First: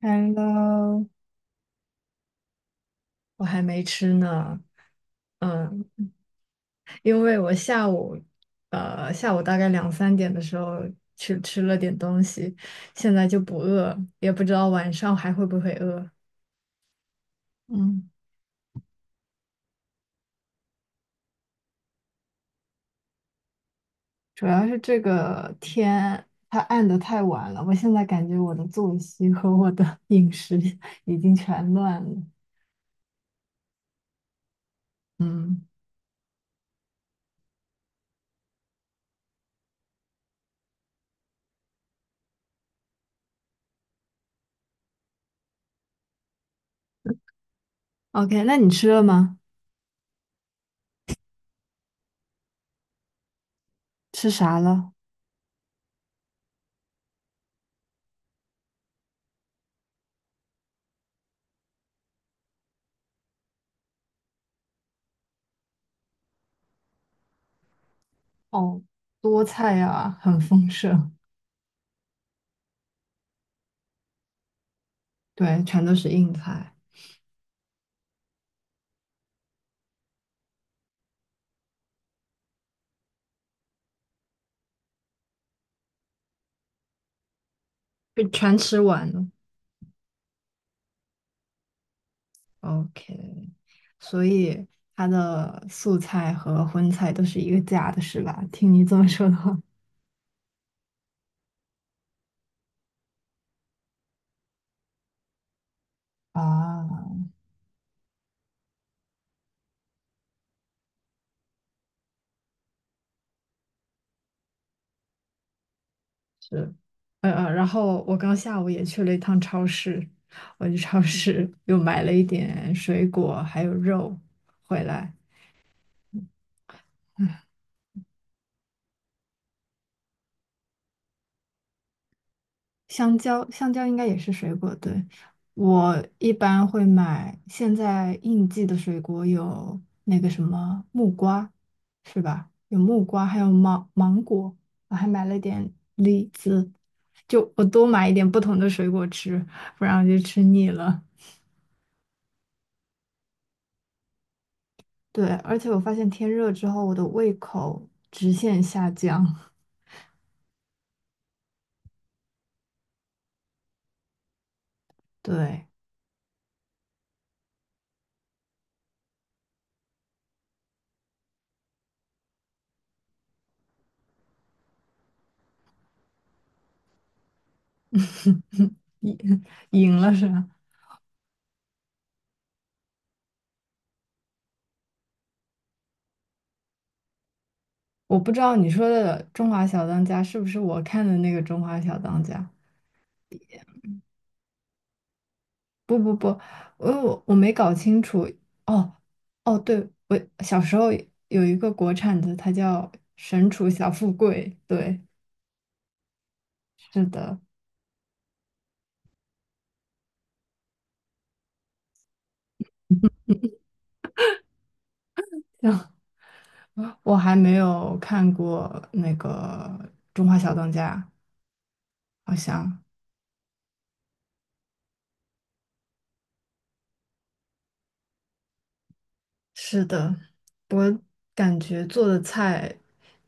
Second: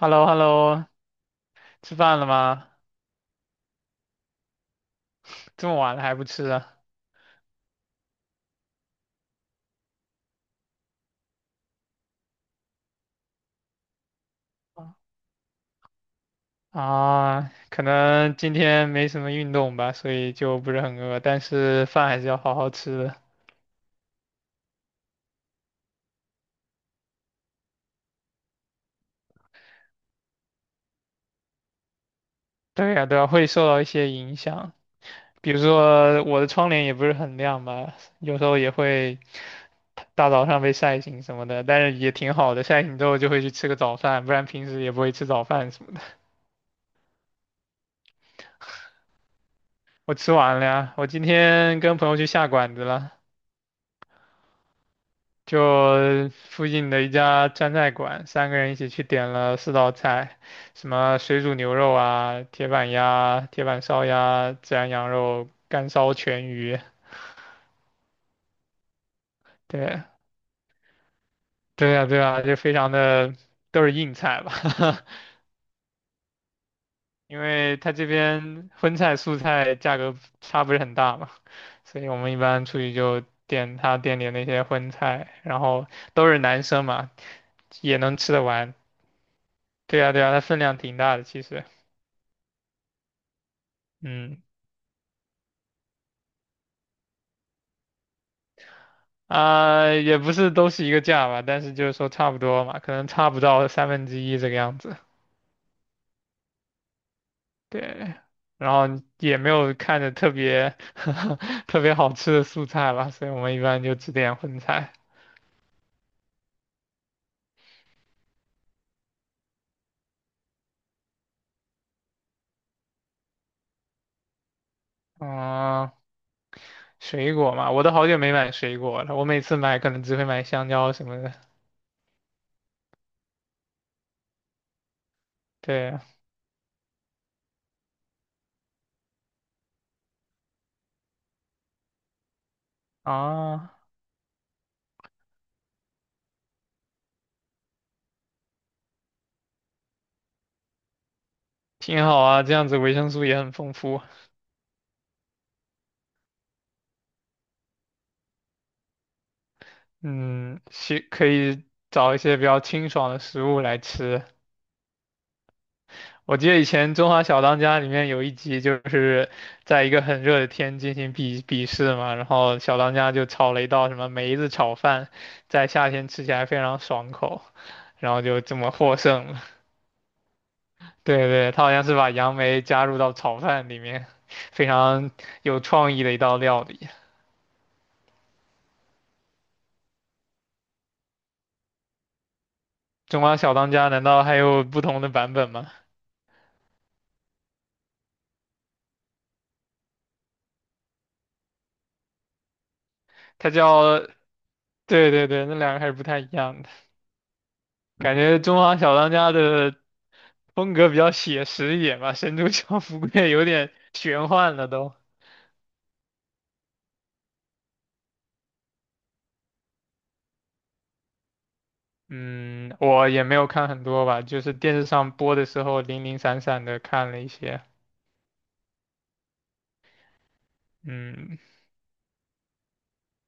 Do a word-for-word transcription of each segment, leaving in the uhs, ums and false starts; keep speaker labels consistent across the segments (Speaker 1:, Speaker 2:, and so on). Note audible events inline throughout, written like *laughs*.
Speaker 1: h e l l o h e l l o
Speaker 2: Hello，
Speaker 1: 吃饭了吗？
Speaker 2: 我还没吃呢。
Speaker 1: 这么
Speaker 2: 嗯，
Speaker 1: 晚了还不吃啊？
Speaker 2: 因为我下午，呃，下午大概两三点的时候去吃了点东西，现在就不饿，也不知道晚上还会不会饿。
Speaker 1: 啊，可
Speaker 2: 嗯，
Speaker 1: 能今天没什么运动吧，所以就不是很饿，但是饭还是要好好吃的。
Speaker 2: 主要是这个天它暗的太晚了，我现在感觉我的作息和我的 *laughs* 饮食已经全乱了。
Speaker 1: 对呀，对呀，会受到一些影响，比如
Speaker 2: 嗯
Speaker 1: 说我的窗帘也不是很亮吧，有时候也会大早上被晒醒什么的，但是也挺好的，晒醒之后就会去吃个早饭，不然平时也不会吃早饭什么的。
Speaker 2: ，OK，那你吃了吗？
Speaker 1: 我吃完了呀，我今天跟朋友去下馆子了。
Speaker 2: 吃啥了？
Speaker 1: 就附近的一家川菜馆，三个人一起去点了四道菜，什么水煮牛肉啊、铁板鸭、铁板烧鸭、孜然羊肉、干烧全鱼。
Speaker 2: 哦，多菜
Speaker 1: 对，
Speaker 2: 啊，很丰盛，
Speaker 1: 对呀，对呀，就非常的都是硬菜吧，
Speaker 2: 对，全都是硬菜。
Speaker 1: *laughs* 因为他这边荤菜素菜价格差不是很大嘛，所以我们一般出去就点他店里的那些荤菜，然后都是男生嘛，也能
Speaker 2: 被
Speaker 1: 吃得
Speaker 2: 全
Speaker 1: 完。
Speaker 2: 吃完了。
Speaker 1: 对呀，对呀，它分量挺大的，其实。
Speaker 2: OK，所
Speaker 1: 嗯
Speaker 2: 以它的素菜和荤菜都是一个价的，是吧？听你这么说的话，
Speaker 1: 啊、也不是都是一个价吧，但是就是说差不多嘛，可能差不到三分之一这个样子。
Speaker 2: 啊，
Speaker 1: 对，然后也没有看着特别 *laughs* 特别好吃的素菜吧，所以我们一般就只点荤菜。
Speaker 2: 是，呃呃，然后我刚下午也去了一趟超市，我去超市 *laughs* 又买了一点水果还有肉回来。
Speaker 1: 嗯、水果嘛，我都好久没买水果了，我每次买可能只会买香蕉什么的。
Speaker 2: 香蕉，香蕉应该也是水果，对。
Speaker 1: 对
Speaker 2: 我一般会买现在应季的水果有那个什么木瓜，是吧？有木瓜，还有
Speaker 1: 啊，
Speaker 2: 芒芒果，我还买了点李子，就我多买一点不同的水果吃，不然我就吃腻了。
Speaker 1: 挺好啊，这样子维生素也很丰富。
Speaker 2: 对，而且我发现天热之后，我的胃口直线下降。
Speaker 1: 嗯，是，可以找一些比较清爽的食物来吃。
Speaker 2: *laughs* 对，
Speaker 1: 我记得以前《中华小当家》里面有一集，就是在一个很热的天进行比比试嘛，然后小当家就炒了一道什么梅子炒饭，在夏天吃起来非常爽口，然后就这么获
Speaker 2: *laughs* 赢
Speaker 1: 胜了。
Speaker 2: 赢了是吧？
Speaker 1: *laughs* 对对，他好像是把杨梅加入到炒饭里面，非常有创意的一道料理。
Speaker 2: 我不知道你说的《中华小当家》是不是我看的那个《中华小当家》？
Speaker 1: 《中华小当家》难道还有不同的版本吗？
Speaker 2: 不不不，我我我没搞清楚。哦哦，对，我小时候有一个国产的，它叫《神
Speaker 1: 它
Speaker 2: 厨小
Speaker 1: 叫，
Speaker 2: 富贵》。对，
Speaker 1: 对对对，那两个还是不太一样的。
Speaker 2: 是的，
Speaker 1: 感觉《中华小当家》的风格比较写实一点吧，《神州教福贵》也有点玄幻了都。
Speaker 2: *laughs* 我还没有看过那个《中华小当家》，好
Speaker 1: 嗯，
Speaker 2: 像。
Speaker 1: 我也没有看很多吧，就是电视上播的时候零零散散的看了一些。
Speaker 2: 是的，我
Speaker 1: 嗯，
Speaker 2: 感觉做的菜，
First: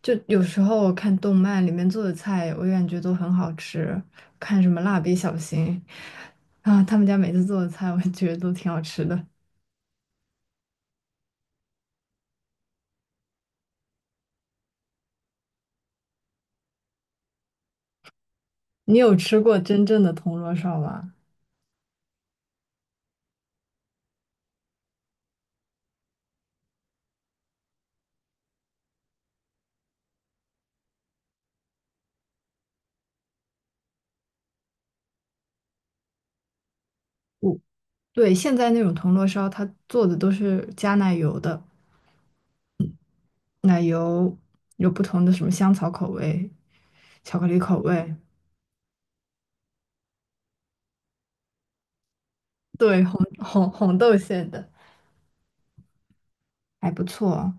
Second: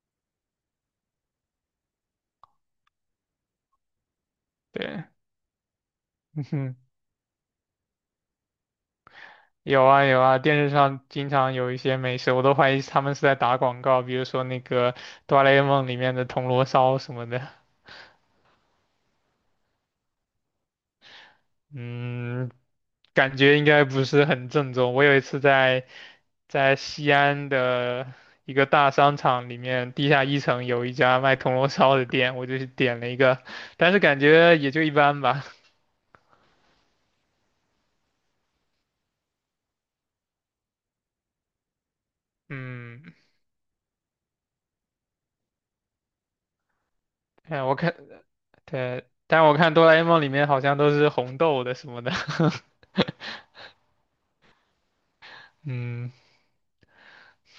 Speaker 2: 就有时候我看动漫里面做的菜，我感觉都很好吃。看什么《蜡
Speaker 1: 对，
Speaker 2: 笔小新》
Speaker 1: *laughs* 嗯哼，
Speaker 2: 啊，他们家每次做的菜，我觉得都挺好吃的。
Speaker 1: 有啊有啊，电视上经常有一些美食，我都怀疑他们是在打广告，比如说那个《哆啦 A 梦》里面的铜锣烧什么的。
Speaker 2: 你有吃过真正的铜锣烧吗？
Speaker 1: 嗯，感觉应该不是很正宗。我有一次在在西安的一个大商场里面，地下一层有一家卖铜锣烧的店，我就去点了一个，但是感觉也就一般吧。*laughs*
Speaker 2: 我对，现在那种铜锣烧，它做的都是加奶油的，
Speaker 1: 嗯，
Speaker 2: 奶油有不同的什么香草口味、巧克力
Speaker 1: 哎，我
Speaker 2: 口
Speaker 1: 看，
Speaker 2: 味，
Speaker 1: 对，但我看哆啦 A 梦里面好像都是红豆的什么的。
Speaker 2: 对，红
Speaker 1: *laughs*
Speaker 2: 红红豆馅的，
Speaker 1: 嗯，
Speaker 2: 还不错。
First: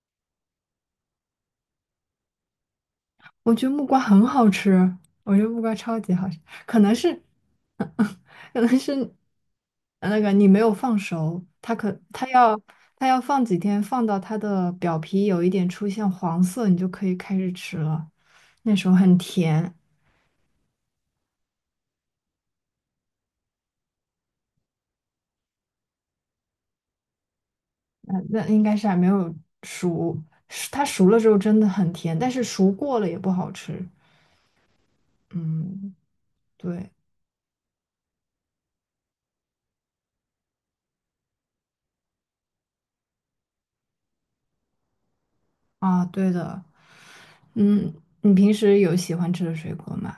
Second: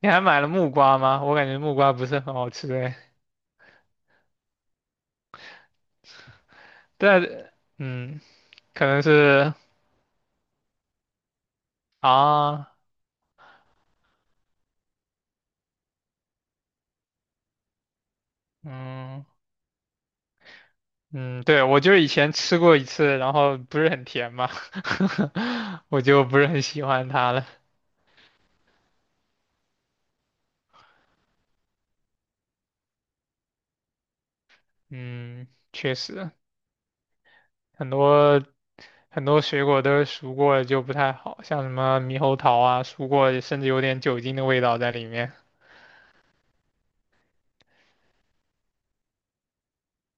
Speaker 1: 你还买了木瓜吗？我感觉木瓜不是很好吃哎，
Speaker 2: 我觉得木瓜很好吃，我觉得木瓜超级好吃，可能是，
Speaker 1: 但嗯，
Speaker 2: *laughs* 可能
Speaker 1: 可
Speaker 2: 是
Speaker 1: 能是
Speaker 2: 那个你没有放熟，它可它要
Speaker 1: 啊，
Speaker 2: 它要放几天，放到它的表皮有一点出现黄色，你就可以开始吃了。那时候很
Speaker 1: 嗯。
Speaker 2: 甜，
Speaker 1: 嗯，对，我就是以前吃过一次，然后不是很甜嘛，*laughs* 我就不是很喜欢它了。
Speaker 2: 那那应该是还没有熟，是它熟了之后真的很甜，但是熟过了也不好吃。
Speaker 1: 嗯，
Speaker 2: 嗯，
Speaker 1: 确实，
Speaker 2: 对
Speaker 1: 很多很多水果都是熟过了就不太好，像什么猕猴桃啊，熟过甚至有点酒精的味道在里面。
Speaker 2: 啊，对的，嗯，你平时有喜欢吃的水果吗？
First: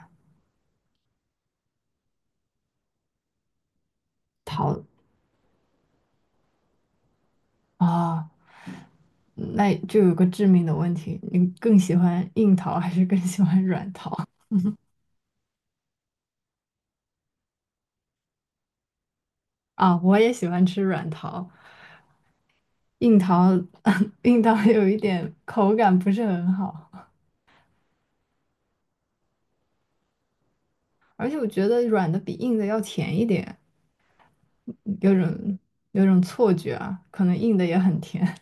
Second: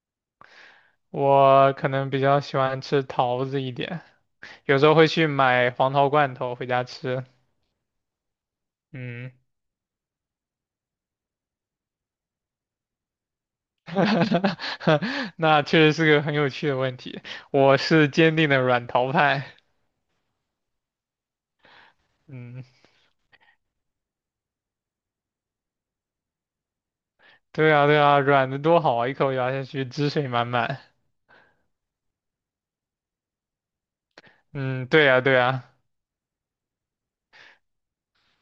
Speaker 1: 我可能比较喜欢吃桃子一点，有时候会去买黄桃罐头回家吃。
Speaker 2: 啊。
Speaker 1: 嗯，
Speaker 2: 那就有个致命的问题，你更喜欢硬桃还是更喜欢软桃
Speaker 1: *laughs* 那确实是个很有趣的问题，我是坚定的软桃派。
Speaker 2: 啊？我也喜欢吃软桃，
Speaker 1: 嗯。
Speaker 2: 硬桃 *laughs* 硬桃有一点口感不是很好，
Speaker 1: 对啊，对啊，软的多好啊，一口咬下去，汁水满满。
Speaker 2: 而且我觉得软的比硬的要甜一点，
Speaker 1: 嗯，对
Speaker 2: 有
Speaker 1: 啊，对
Speaker 2: 种
Speaker 1: 啊，
Speaker 2: 有种错觉啊，可能硬的也很甜。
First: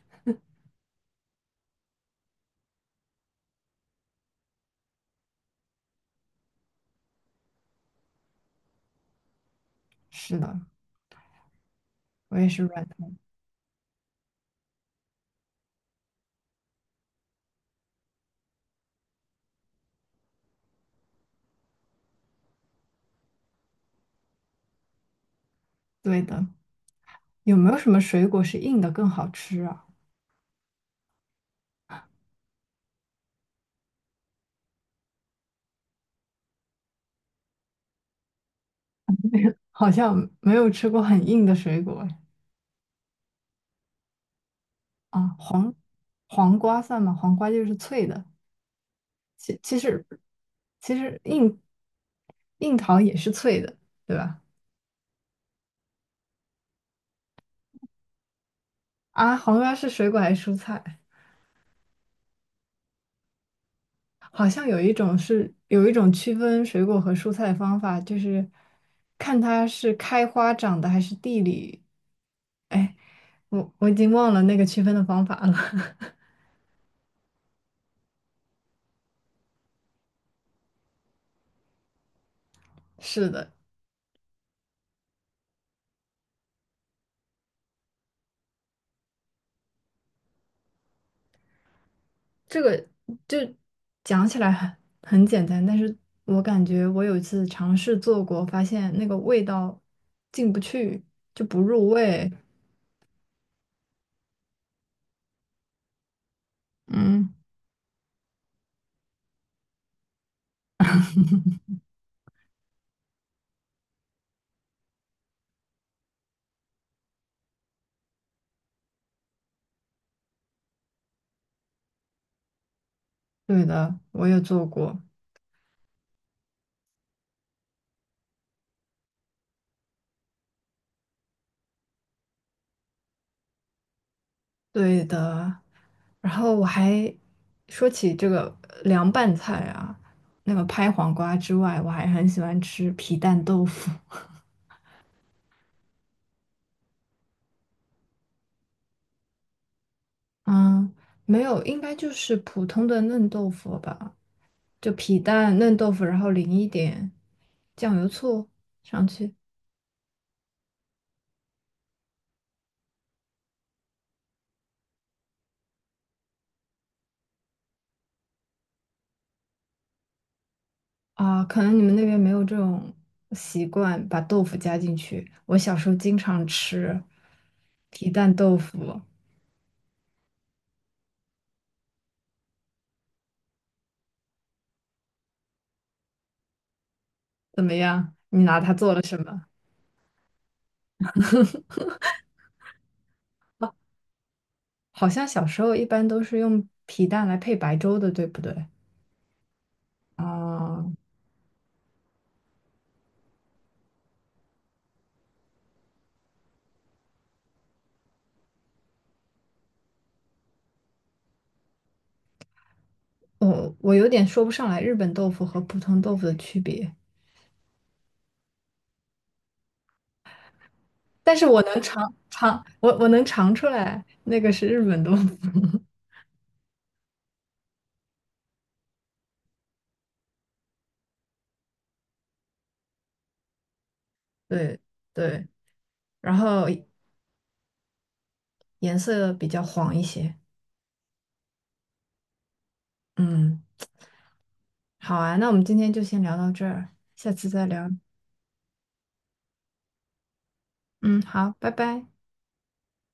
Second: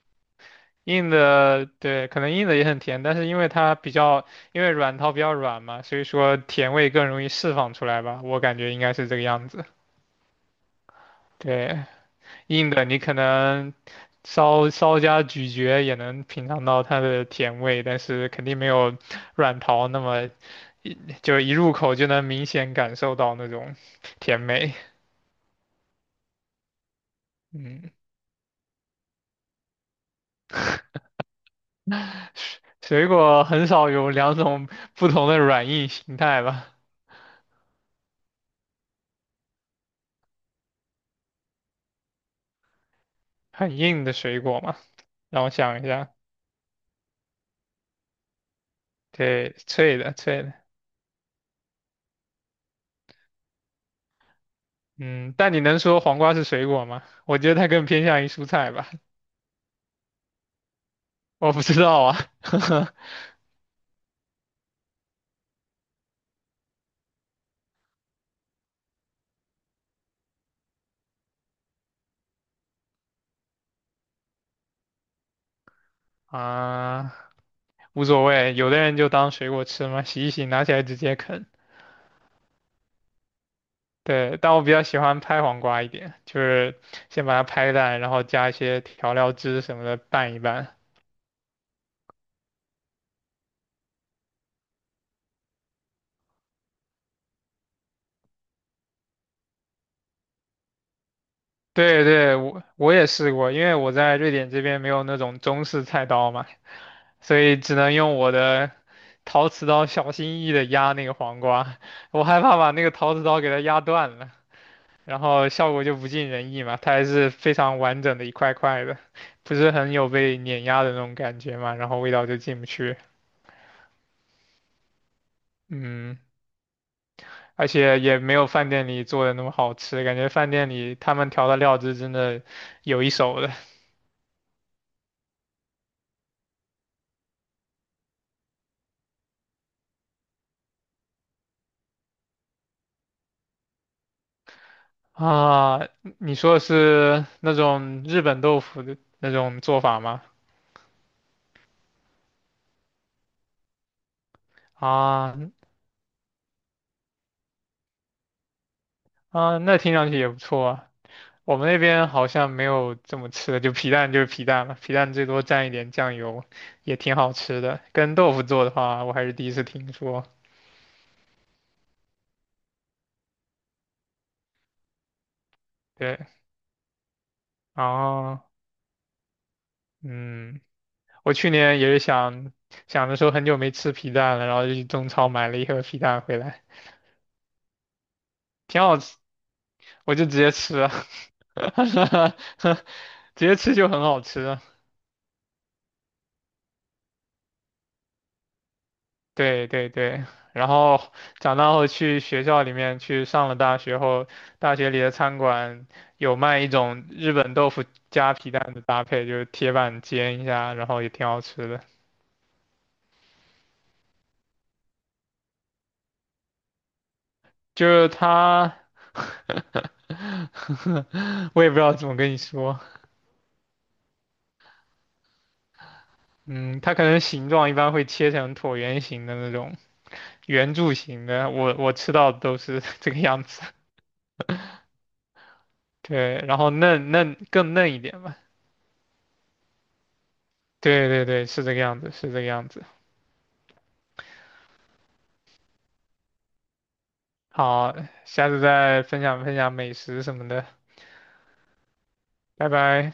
Speaker 1: 硬的，对，可能硬的也很甜，但是因为它比较，因为软陶比较软嘛，所以说甜味更容易释放出来吧，我感觉应该是这个样子。
Speaker 2: *laughs* 是的，
Speaker 1: 对，
Speaker 2: 我也是
Speaker 1: 硬
Speaker 2: 软
Speaker 1: 的你
Speaker 2: 桃。
Speaker 1: 可能稍稍加咀嚼也能品尝到它的甜味，但是肯定没有软陶那么一就一入口就能明显感受到那种甜美。
Speaker 2: 对的，有没有什
Speaker 1: 嗯。
Speaker 2: 么水果是硬的更好吃啊？
Speaker 1: 水果很少有两种不同的软硬形态吧？
Speaker 2: 好像没有吃过很硬的水果哎
Speaker 1: 很硬的水果嘛，
Speaker 2: 啊，
Speaker 1: 让我
Speaker 2: 黄
Speaker 1: 想一下，
Speaker 2: 黄瓜算吗？黄瓜就是脆的。
Speaker 1: 对，
Speaker 2: 其其
Speaker 1: 脆
Speaker 2: 实
Speaker 1: 的脆的，
Speaker 2: 其实硬硬糖也是脆的，对吧？
Speaker 1: 嗯，但你能说黄瓜是水果吗？我觉得它更偏向于蔬菜吧，
Speaker 2: 啊，黄瓜是水果还是蔬菜？
Speaker 1: 我不知道啊，
Speaker 2: 好像有一种是有一种区分水果和蔬菜的方法，就是看它是开花长的还是地里。哎，我我已经忘了那个区分的方法了。*laughs*
Speaker 1: *laughs* 啊，无所谓，有的人就当水果吃嘛，洗一洗，拿起来直接啃。
Speaker 2: 是的，
Speaker 1: 对，但我比较喜欢拍黄瓜一点，就是先把它拍烂，然后加一些调料汁什么的拌一拌。
Speaker 2: 这个就讲起来很很简单，但是我感觉我有一次尝试做过，发现那个味道进不去，就不入
Speaker 1: 对
Speaker 2: 味。
Speaker 1: 对，我我也试过，因为我在瑞典这边没有那种中式菜刀嘛，
Speaker 2: 嗯。
Speaker 1: 所以只能用我的陶瓷刀小心翼翼的压那个黄瓜，我害怕把那个陶瓷刀给它压断了，然后效果就不尽人意嘛，它还是非常完整的一块块的，不是很有被碾压的那种感觉嘛，然后味道就进不去，
Speaker 2: 对的，我也做过。
Speaker 1: 嗯，而且也没有饭店里做的那么好吃，感觉饭店里他们调的料汁真的有一手的。
Speaker 2: 对的，然后我还说起这个凉拌菜啊，那个拍黄瓜之外，我还很喜欢吃皮蛋豆腐。
Speaker 1: 啊，你说的是那种日本豆腐的那种做法吗？
Speaker 2: *laughs* 嗯，没有，应该就是普通的嫩豆腐吧，就皮
Speaker 1: 啊
Speaker 2: 蛋嫩豆腐，然后淋一点酱油醋上去。
Speaker 1: 啊，那听上去也不错啊。我们那边好像没有这么吃的，就皮蛋就是皮蛋了，皮蛋最多蘸一点酱油，也挺好吃的。跟豆腐做的话，我还是第一次听说。
Speaker 2: 啊，可能你们那边没有这种习惯，把豆腐加进去。我小时候经
Speaker 1: 对，
Speaker 2: 常吃皮蛋
Speaker 1: 啊，
Speaker 2: 豆腐，
Speaker 1: 嗯，我去年也是想想着说很久没吃皮蛋了，然后就去中超买了一盒皮蛋回来，
Speaker 2: 怎么样？你拿它
Speaker 1: 挺
Speaker 2: 做
Speaker 1: 好，
Speaker 2: 了
Speaker 1: 吃。
Speaker 2: 什么？
Speaker 1: 我就直接吃啊，*laughs* 直接吃就很好吃啊。
Speaker 2: 好像小时候一般都是用皮蛋来配白粥的，对不对？
Speaker 1: 对对对，然
Speaker 2: 啊、
Speaker 1: 后长大后去学校里面去上了大学后，大学里的餐馆有卖一种日本豆腐加皮蛋的搭配，就是铁板煎一下，然后也挺好吃的。
Speaker 2: 我我有点说不上来日本豆腐和普通豆腐的区别，
Speaker 1: 就是它，
Speaker 2: 但是
Speaker 1: *laughs*
Speaker 2: 我
Speaker 1: 我也不知
Speaker 2: 能
Speaker 1: 道怎
Speaker 2: 尝
Speaker 1: 么跟你
Speaker 2: 尝，
Speaker 1: 说，
Speaker 2: 我我能尝出来那个是日本豆腐。*laughs*
Speaker 1: 嗯，它可能形状一般会切成椭圆形的那种圆柱形的，我我吃到的都是 *laughs* 这个样子。
Speaker 2: 对对，然
Speaker 1: 对，然
Speaker 2: 后
Speaker 1: 后嫩嫩更嫩一点吧。
Speaker 2: 颜色比较黄一些。
Speaker 1: 对对对，是这个样子，是这个样子。
Speaker 2: 嗯，好啊，那我们今天就先聊到这儿，下次再聊。
Speaker 1: 好，下次再分享分享美食什么的，
Speaker 2: 嗯，好，拜拜。
Speaker 1: 拜拜。